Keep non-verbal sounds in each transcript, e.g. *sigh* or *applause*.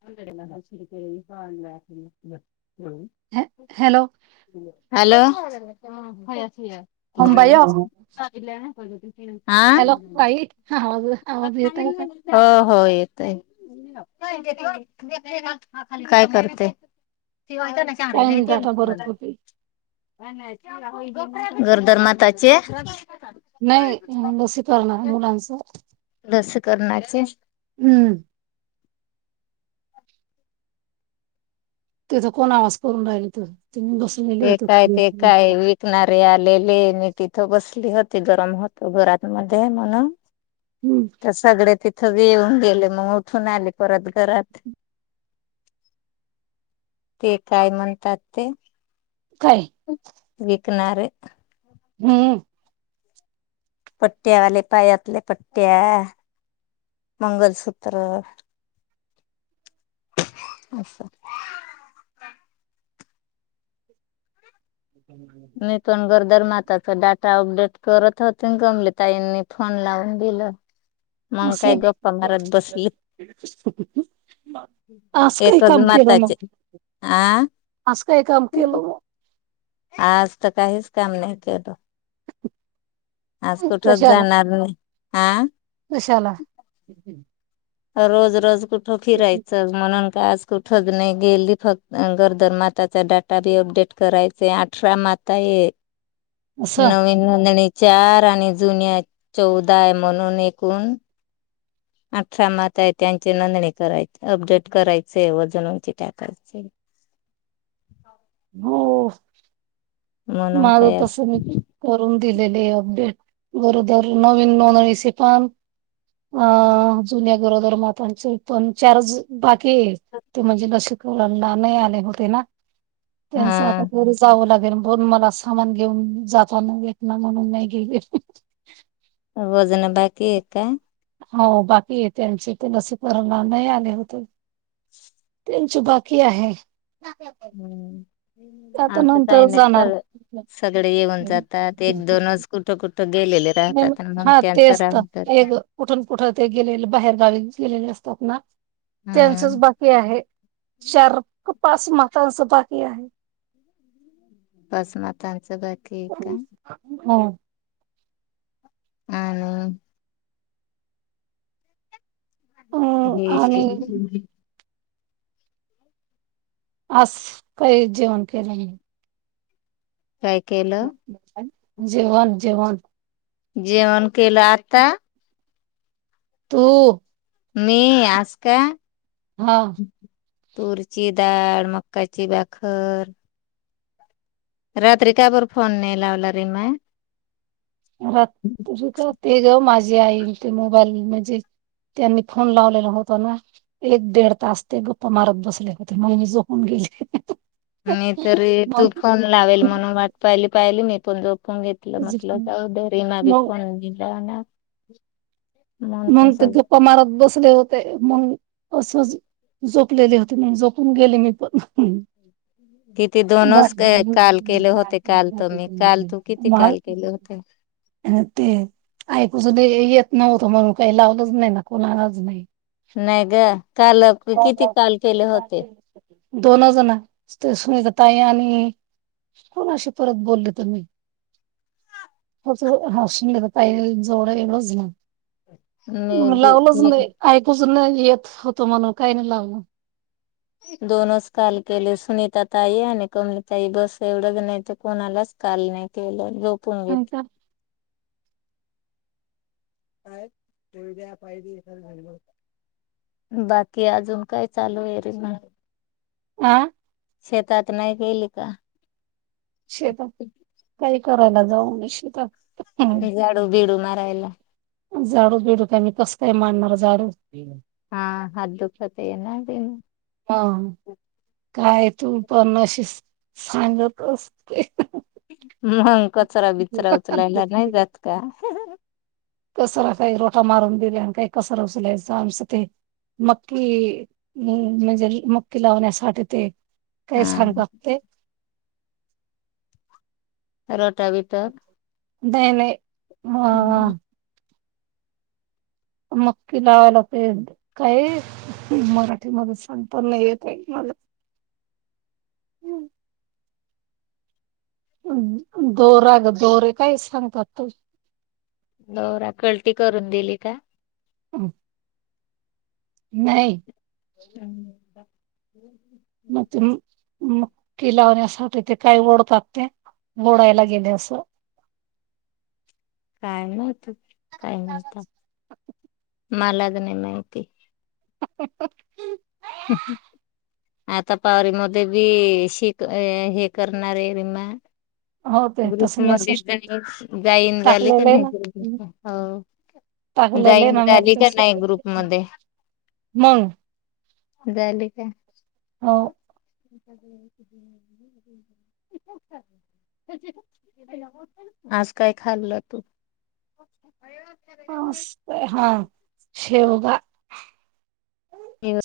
*unintelligible* हॅ hello hello. हल ये नाती अंबाई ओ हॅलो ताई आवाज आवाज येत आहे का? हा हो हो. काय करते? ती वात ना ताईंनी चारलाती ना त डाटा भरत मला. होते. गरोदर माताचे नाही लसीकरण हाय मुलांचं लसकरणाचे हम्म तिथं कोण आवाज करून राहिल तु ते काय ते काय विकणारे आलेले तिथं बसली होती गरम होत घरात मध्ये म्हण हम्म तर सगळे तिथ सगळे येऊन गेले मग उठून आले परत घरात. ते काय म्हणतात ते? काय? विकणाारे हम्म पट्टे आले पायातले प्ट्या मंगलसूत्र अच्छा नाही तो गरोदर माता चे डाटा अपडेट करत होते ग मले ताईंनी फोन लावून दिलं. मग अस काय गप्पा मारत बसली आज काही एकच काम केल मग माताचे आ आज काय काम केलं आज तर काहीच काम नाही केलं. आज कुठच कशाला जाणार नाही. आ कशाला रोज रोज कुठं फिरायचं म्हणून का आज कुठच नाही गेली फक्त गरोदर माताचा डाटा बी अपडेट करायचे अठरा माता आहे असं नवी नोंदणी चार आणि जुन्या चौदा आहे म्हणून एकूण *inaudible* आहे त्यांची नोंदणी करायची. अपडेट करायचे वजनंची टाकायचे. हो म्हणून माझं काय अस तस मी करून दिलेले आहे अपडेट. गरोदर नवीन नोंदणीचे पण अ जुन्या गरोदर मा पच पण चार ज बाकी ये ते म्हणजे लशीकरला नाही आले होते ना हा त्यांच आता घरी जावं लाग पण मला सामान घेऊन जाताना भेटनार नाही म्हणून नाही गेले. वजन बाकी ए का हो बाकी हे त्यांचे ते लसीकरणला नाही आले होते. त्यांचे बाकी आहे हम्म आता आनत नंतर जाणार. कायनाहीसगळ सगळे येऊन जातात एक दोनच कुठं कुठ हा तेच तर जात एक कुठून कुठ ते गेलेलं बाहेर गावी गेलेले असत असतात ना हा त्यांचच बाकी आहे शहरात पाच मातांच बाकी आहे. बस मातांचंब बाकी ये का हो हं अ हे आणि अ आस काही जेवण के नाही काय केलं जेवण जेवण. जेवन केलं आता तो मी आज का हा तूरची डाळ मक्काची बाखर रात्री कायपर फोन नाही लावला रिमा र तुझ का ते ग माझे आईल ते मोबाईल म्हणजे त्यांनी फोन लावलेला होत ना एक दड तास ते गप्प मारत बसले होते महि झोपून गेली मी तरी तू फोन लावेल म्हणून वाट पाहिली पाहिली मी पण जो घेतलं मतल जाऊ दरीमा बी मग फोन घलाना मग ते गप्पा मारत बसले होते मग असो जपलेली होती म जोपून गेली मी पण किती दोनच वाड क- केंद्र काल केले होते काल तर मी काल तू किती काल केले होते आणि ते ईपजून येत नव्हतं म्हणून काही लावलंच नाही ना कोणालाच नाही नाही ग काल किती हो काल केले होते दोन जण ते सुनीता ताई आणि कोण अशी परत बोलले तर मी हो त हसून घ पा जवळ एढंच मी ना बी- लावलच मी नाही ऐकूच नाही येत होतो म्हणून काही नाही लावलं दोनच काल केले सुनीता ताई आणि कमलतााई बस एवढंच नाही ते कोणालाच काल नाही केलं झोपून आणि घेत का काद्या पाहि बाकी अजून काय चालू आहे रे ना आह शेतात नाही केली का शेतात काही करायला जाऊ न शेतात यला झाडू बिडूत मी कसं काय मांडणार झाडू हा ह दुखते ये नान हा काय तू पण अशी सांगत असते मंग कचरा बिचरा उचलायला नाही जात का कसरा काही रोटा मारून दिल्या आणि काही कसरा उचलायच आमचं ते मक्की म्हणजे मक्की लावण्यासाठी ते काही हा छांान लागते रोट बीटर नाही नाही अ मक्की लावायला ते काय मराठी म सगता नाही येत आहे माझ हम् दोरा ग दोरे काय सांगतात तू बरा कल्ट करून दिली का हम नाही हम्म् म कि लावण्यासाठी तेे काही ओढतात ते ओढायला गेले असं *inaudible* काय मात काय म्हणत मला नाही माहिती *inaudible* हम् हम आता पावरी म बी शिक हे करणार आहे रिमा हो ते ग्रुस तस मध्ये मेसेज जाईन झाले का टाकलेलं आहे ना नाही टाकलेलं आहे जाईन ना झाली का मेसेज नाही ग्रुप म मग बल का हो आज काय खाल्लं तू? असं, हा शेवगा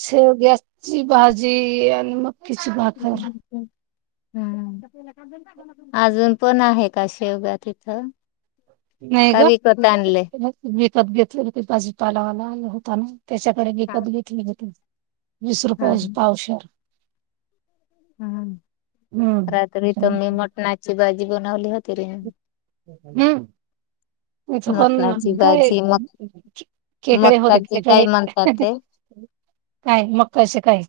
शेवग्याची भाजी आणि मक्याची भाकर. हम्म. अजून पण आहे का शेवगा तिथं? नाही का ग. विकत आणले? मी विकत घेतले होते ते भाजीपालवाला होता ना. त्याच्याकडे विकत घेतली होती. वीस रुपयाची पावशेर. हम्म. हम्म रात्री तर मी मटणाची भाजी बनवली होती रे. हम्म. मटणाची पण काय भाजी मग खेकडे होते मक्काची काय खेकडे. म्हणतात ते? काय मग कसे काय?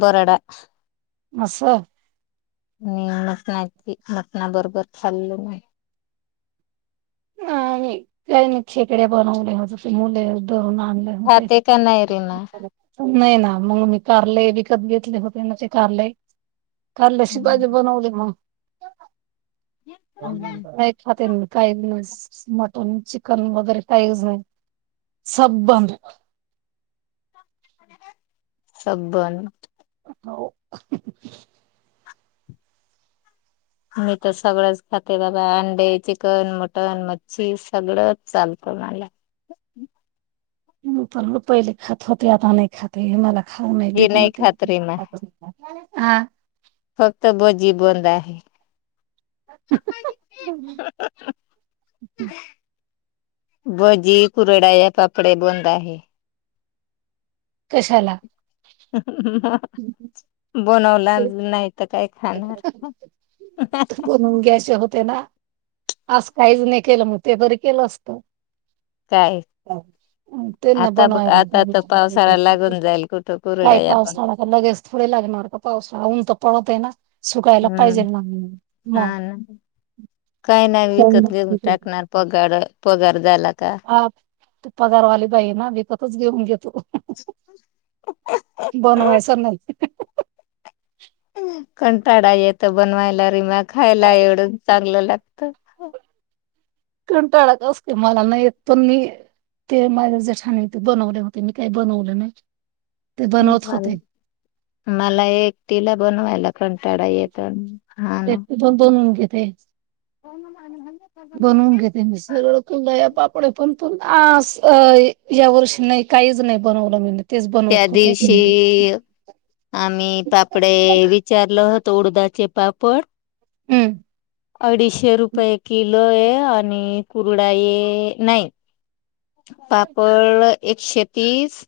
बरडा अस- मी मटणाची मटणा बरोबर खाल्ल नाही. नाही. काही नाही खेकडे बनवले *unintelligible* खाते का नाही रीमा? *unintelligible* नाही ना मंग मी कारले - विकत घेतले होते ना ते कारले? कारल्याची भाजी बनवली मग. काय खाते नि काय नाही बस. मटन, चिकन वगैरे काहीच नाही. सब बंद. सब बंद. होव. मी तर सगळंच खाते बाबा. अंडे, चिकन, मटन, मच्छी सगळंच चालत. *unintelligible* पहिले खात होते. आता नाही खात *unintelligible* खाऊ नाही हे देत म ते. खात रीमा. हा. त भजी बंद आहे. *inaudible* भजी कुरडया पापडे बंद आहे. कशाला? बनवला नाही तर काय? खाणार बनवून घ्यायचे होते ना? आस काहीच नाही केलं. मग ते बरी केलं असत. काय? ते ना आता बनवाय आता माझ तर पावसाळा लागून जाईल कुठं *unintelligible* काय कुरडया पण पावसाळा का लगेच थोडे लागणार का? पावसाळा, ऊन तर पडत आहे ना? सुकायला पाहिजे हम्म. ना मग हा ना. काही नाही विकत घेऊन टाकणार पगार, पगार झाला - हा. ते पगारवाले बाई ना विकतच घेऊन घेत. त बनवायच नाही. कंटाळा येतो बनवायला रिमा. खायला एवढ चांगलं लाग- त. कंटाळा त मला अस काही नाही येत. पण मी - ते माझ्या जे छान हो ते बनवले होते. मी काही बनवले नाही. ते बनवत होते. मला एकटीला बनवायला कंटाळा येतो. हा ना. तेच. *unintelligible* बनवून घेते मी सरळ कुरडया पापड पण, पण आसय -या वर्षी नाही काहीच- नाही बनवलं *unintelligible* त्या होते दिवशी आम्ही पापडे हम्म विचारल होत? ऊडदाचे पापड. हम्म. अडीचशे रुपये किलो ये आणि कुरडाई -नाही. पापड एकशे तीस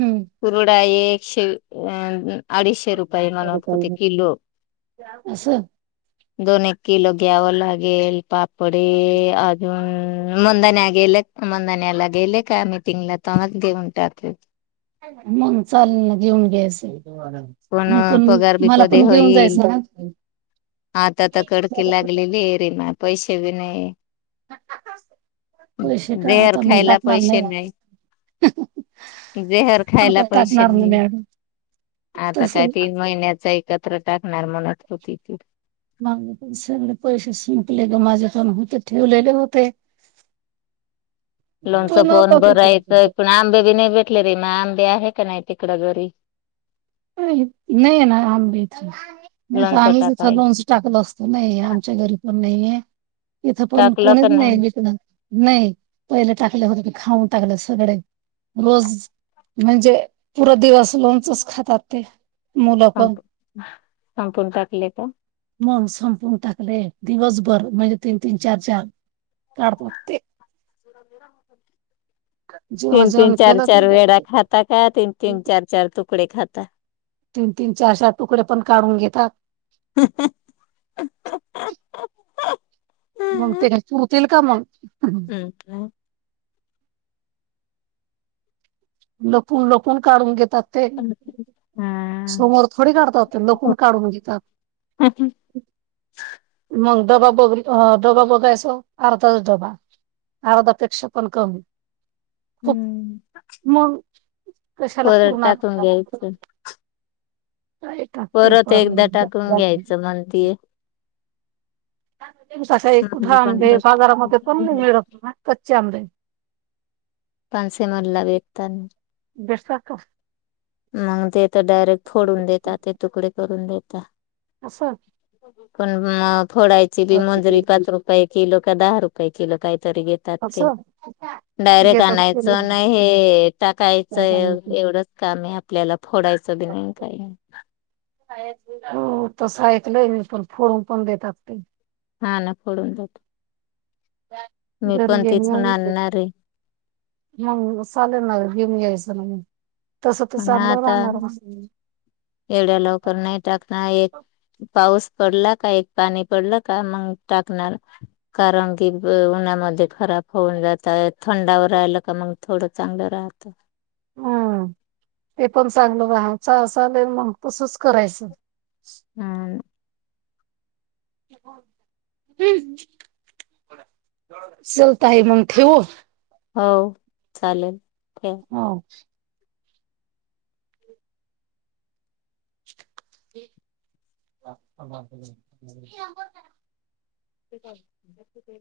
हम्म कुरडाई एकशे अ अडीचशे रुप *inaudible* मला वाटत ते किलो असं दोन एक किलो घ्यावं लागेल, पापडी अजून हम् मुंदने गेले मुंदन्याला गेले का मीटिंग ला तवा देऊन टाक मग चाल ना घेऊन घ्यायचं स मी पण, पगार बी मला कधी पण घेऊन होईल जायचं ना? आता तर कडकी लागलेली रीमा, पैसे बी नाही. *unintelligible* पैसे का बेअर आता मग खायला टाकणार पैसे नाही. जेहर खायला आता पैसे टाकणार नाही नि. मॅडम आता तस काय तीन महिन्याच एकत्र टाकणार म्हणत होती ती. माझे पण सगळे पैसे संपले ग, माझे पण होते ठेवलेले होते. *inaudible* लोणचं पण फोन बघ भरायचं पण आंबे बी नाही भे ले रीमा आंबे आहे का नाही तिकडं घरी? अ नाहीये ना आंबे. नाही तर लोणचं आम्हीच इथं टाकाय लोन्स टाकलं असतो ना हे, आमच्या घरी पण नाहीय इथं पण टाकलं कोणीच का नाही विकलं, नाही पहिले टाकले होते ते खाऊन. टाकले सगळे, रोज म्हणजे पुरं दिवस लोणचंच खातात. ते मुलं पण, संप संपून टाकले का? मग संपून टाकलंय. दिवसभर म्हणजे तीन तीन चार चार. काढतात ते *unintelligible* जेव्हा तीन तीन जेवण चार केलं चार वेळा तर खाता का, तीन तीन चार चार तुकडे खाता? तीन तीन चार चार तुकडे पण काढून घेतात. *inaudible* मग ते पुरतील का मग? हम का? लपून लपून काढून घेतात ते. समोर थोडी काढतात ते लपून काढून घेतात. मग डबा अ डबा बघायचो अर्धाच डबा अर्धापेक्षा पण कमी. खूप हम्म, मग कशाला परत पुरणार टाकून घ्यायचं. काय टाकते परत पण एकदा टाकून घ्यायचं म्हणती. *inaudible* आहे कुठं पण आंबे बाजारामध्ये पण नाही टाक. मिळत ना कच्चे आंबे पानसे मॉल ला विकता ना. बेसतात का मग ते तर डायरेक्ट फोडून देतात ते तुकडे करून देता. असं? पण म फोडायची बी मजुरी पाच रुपये किलो का दहा रुपये किलो काय असं? डायरेक्ट घेतात ते आणायचं नाही लोक. हे टाकायचं एवढंच का नाय आपल्याला फोडायचं बी नाही काही हो तसं ऐकलंय मी पण फोडून पण देतात ते. हा ना फोडून देतात. गरजे *unintelligible* आणणार आहे. मग चालेल ना घेऊन घेयचं‌ ना म, तसं तर पण चांगलं आता राहणार ना? एवढ्या लवकर नाही टाकणार एक पाऊस पडला का एक पाणी पडलं का मग टाकणार, कारण की उन्हामध्ये खरा *unintelligible* जात थंडावर राहिलं का मग थोडं चांगलं राहतं. हम्म, ते पण चांगलं बा हचाले मग तसच करायचं. *inaudible* हम्म हम्म. चलता आहे मग ठेऊ. हो चालेल. ठेवा. हो. *unintelligible* ते *unintelligible*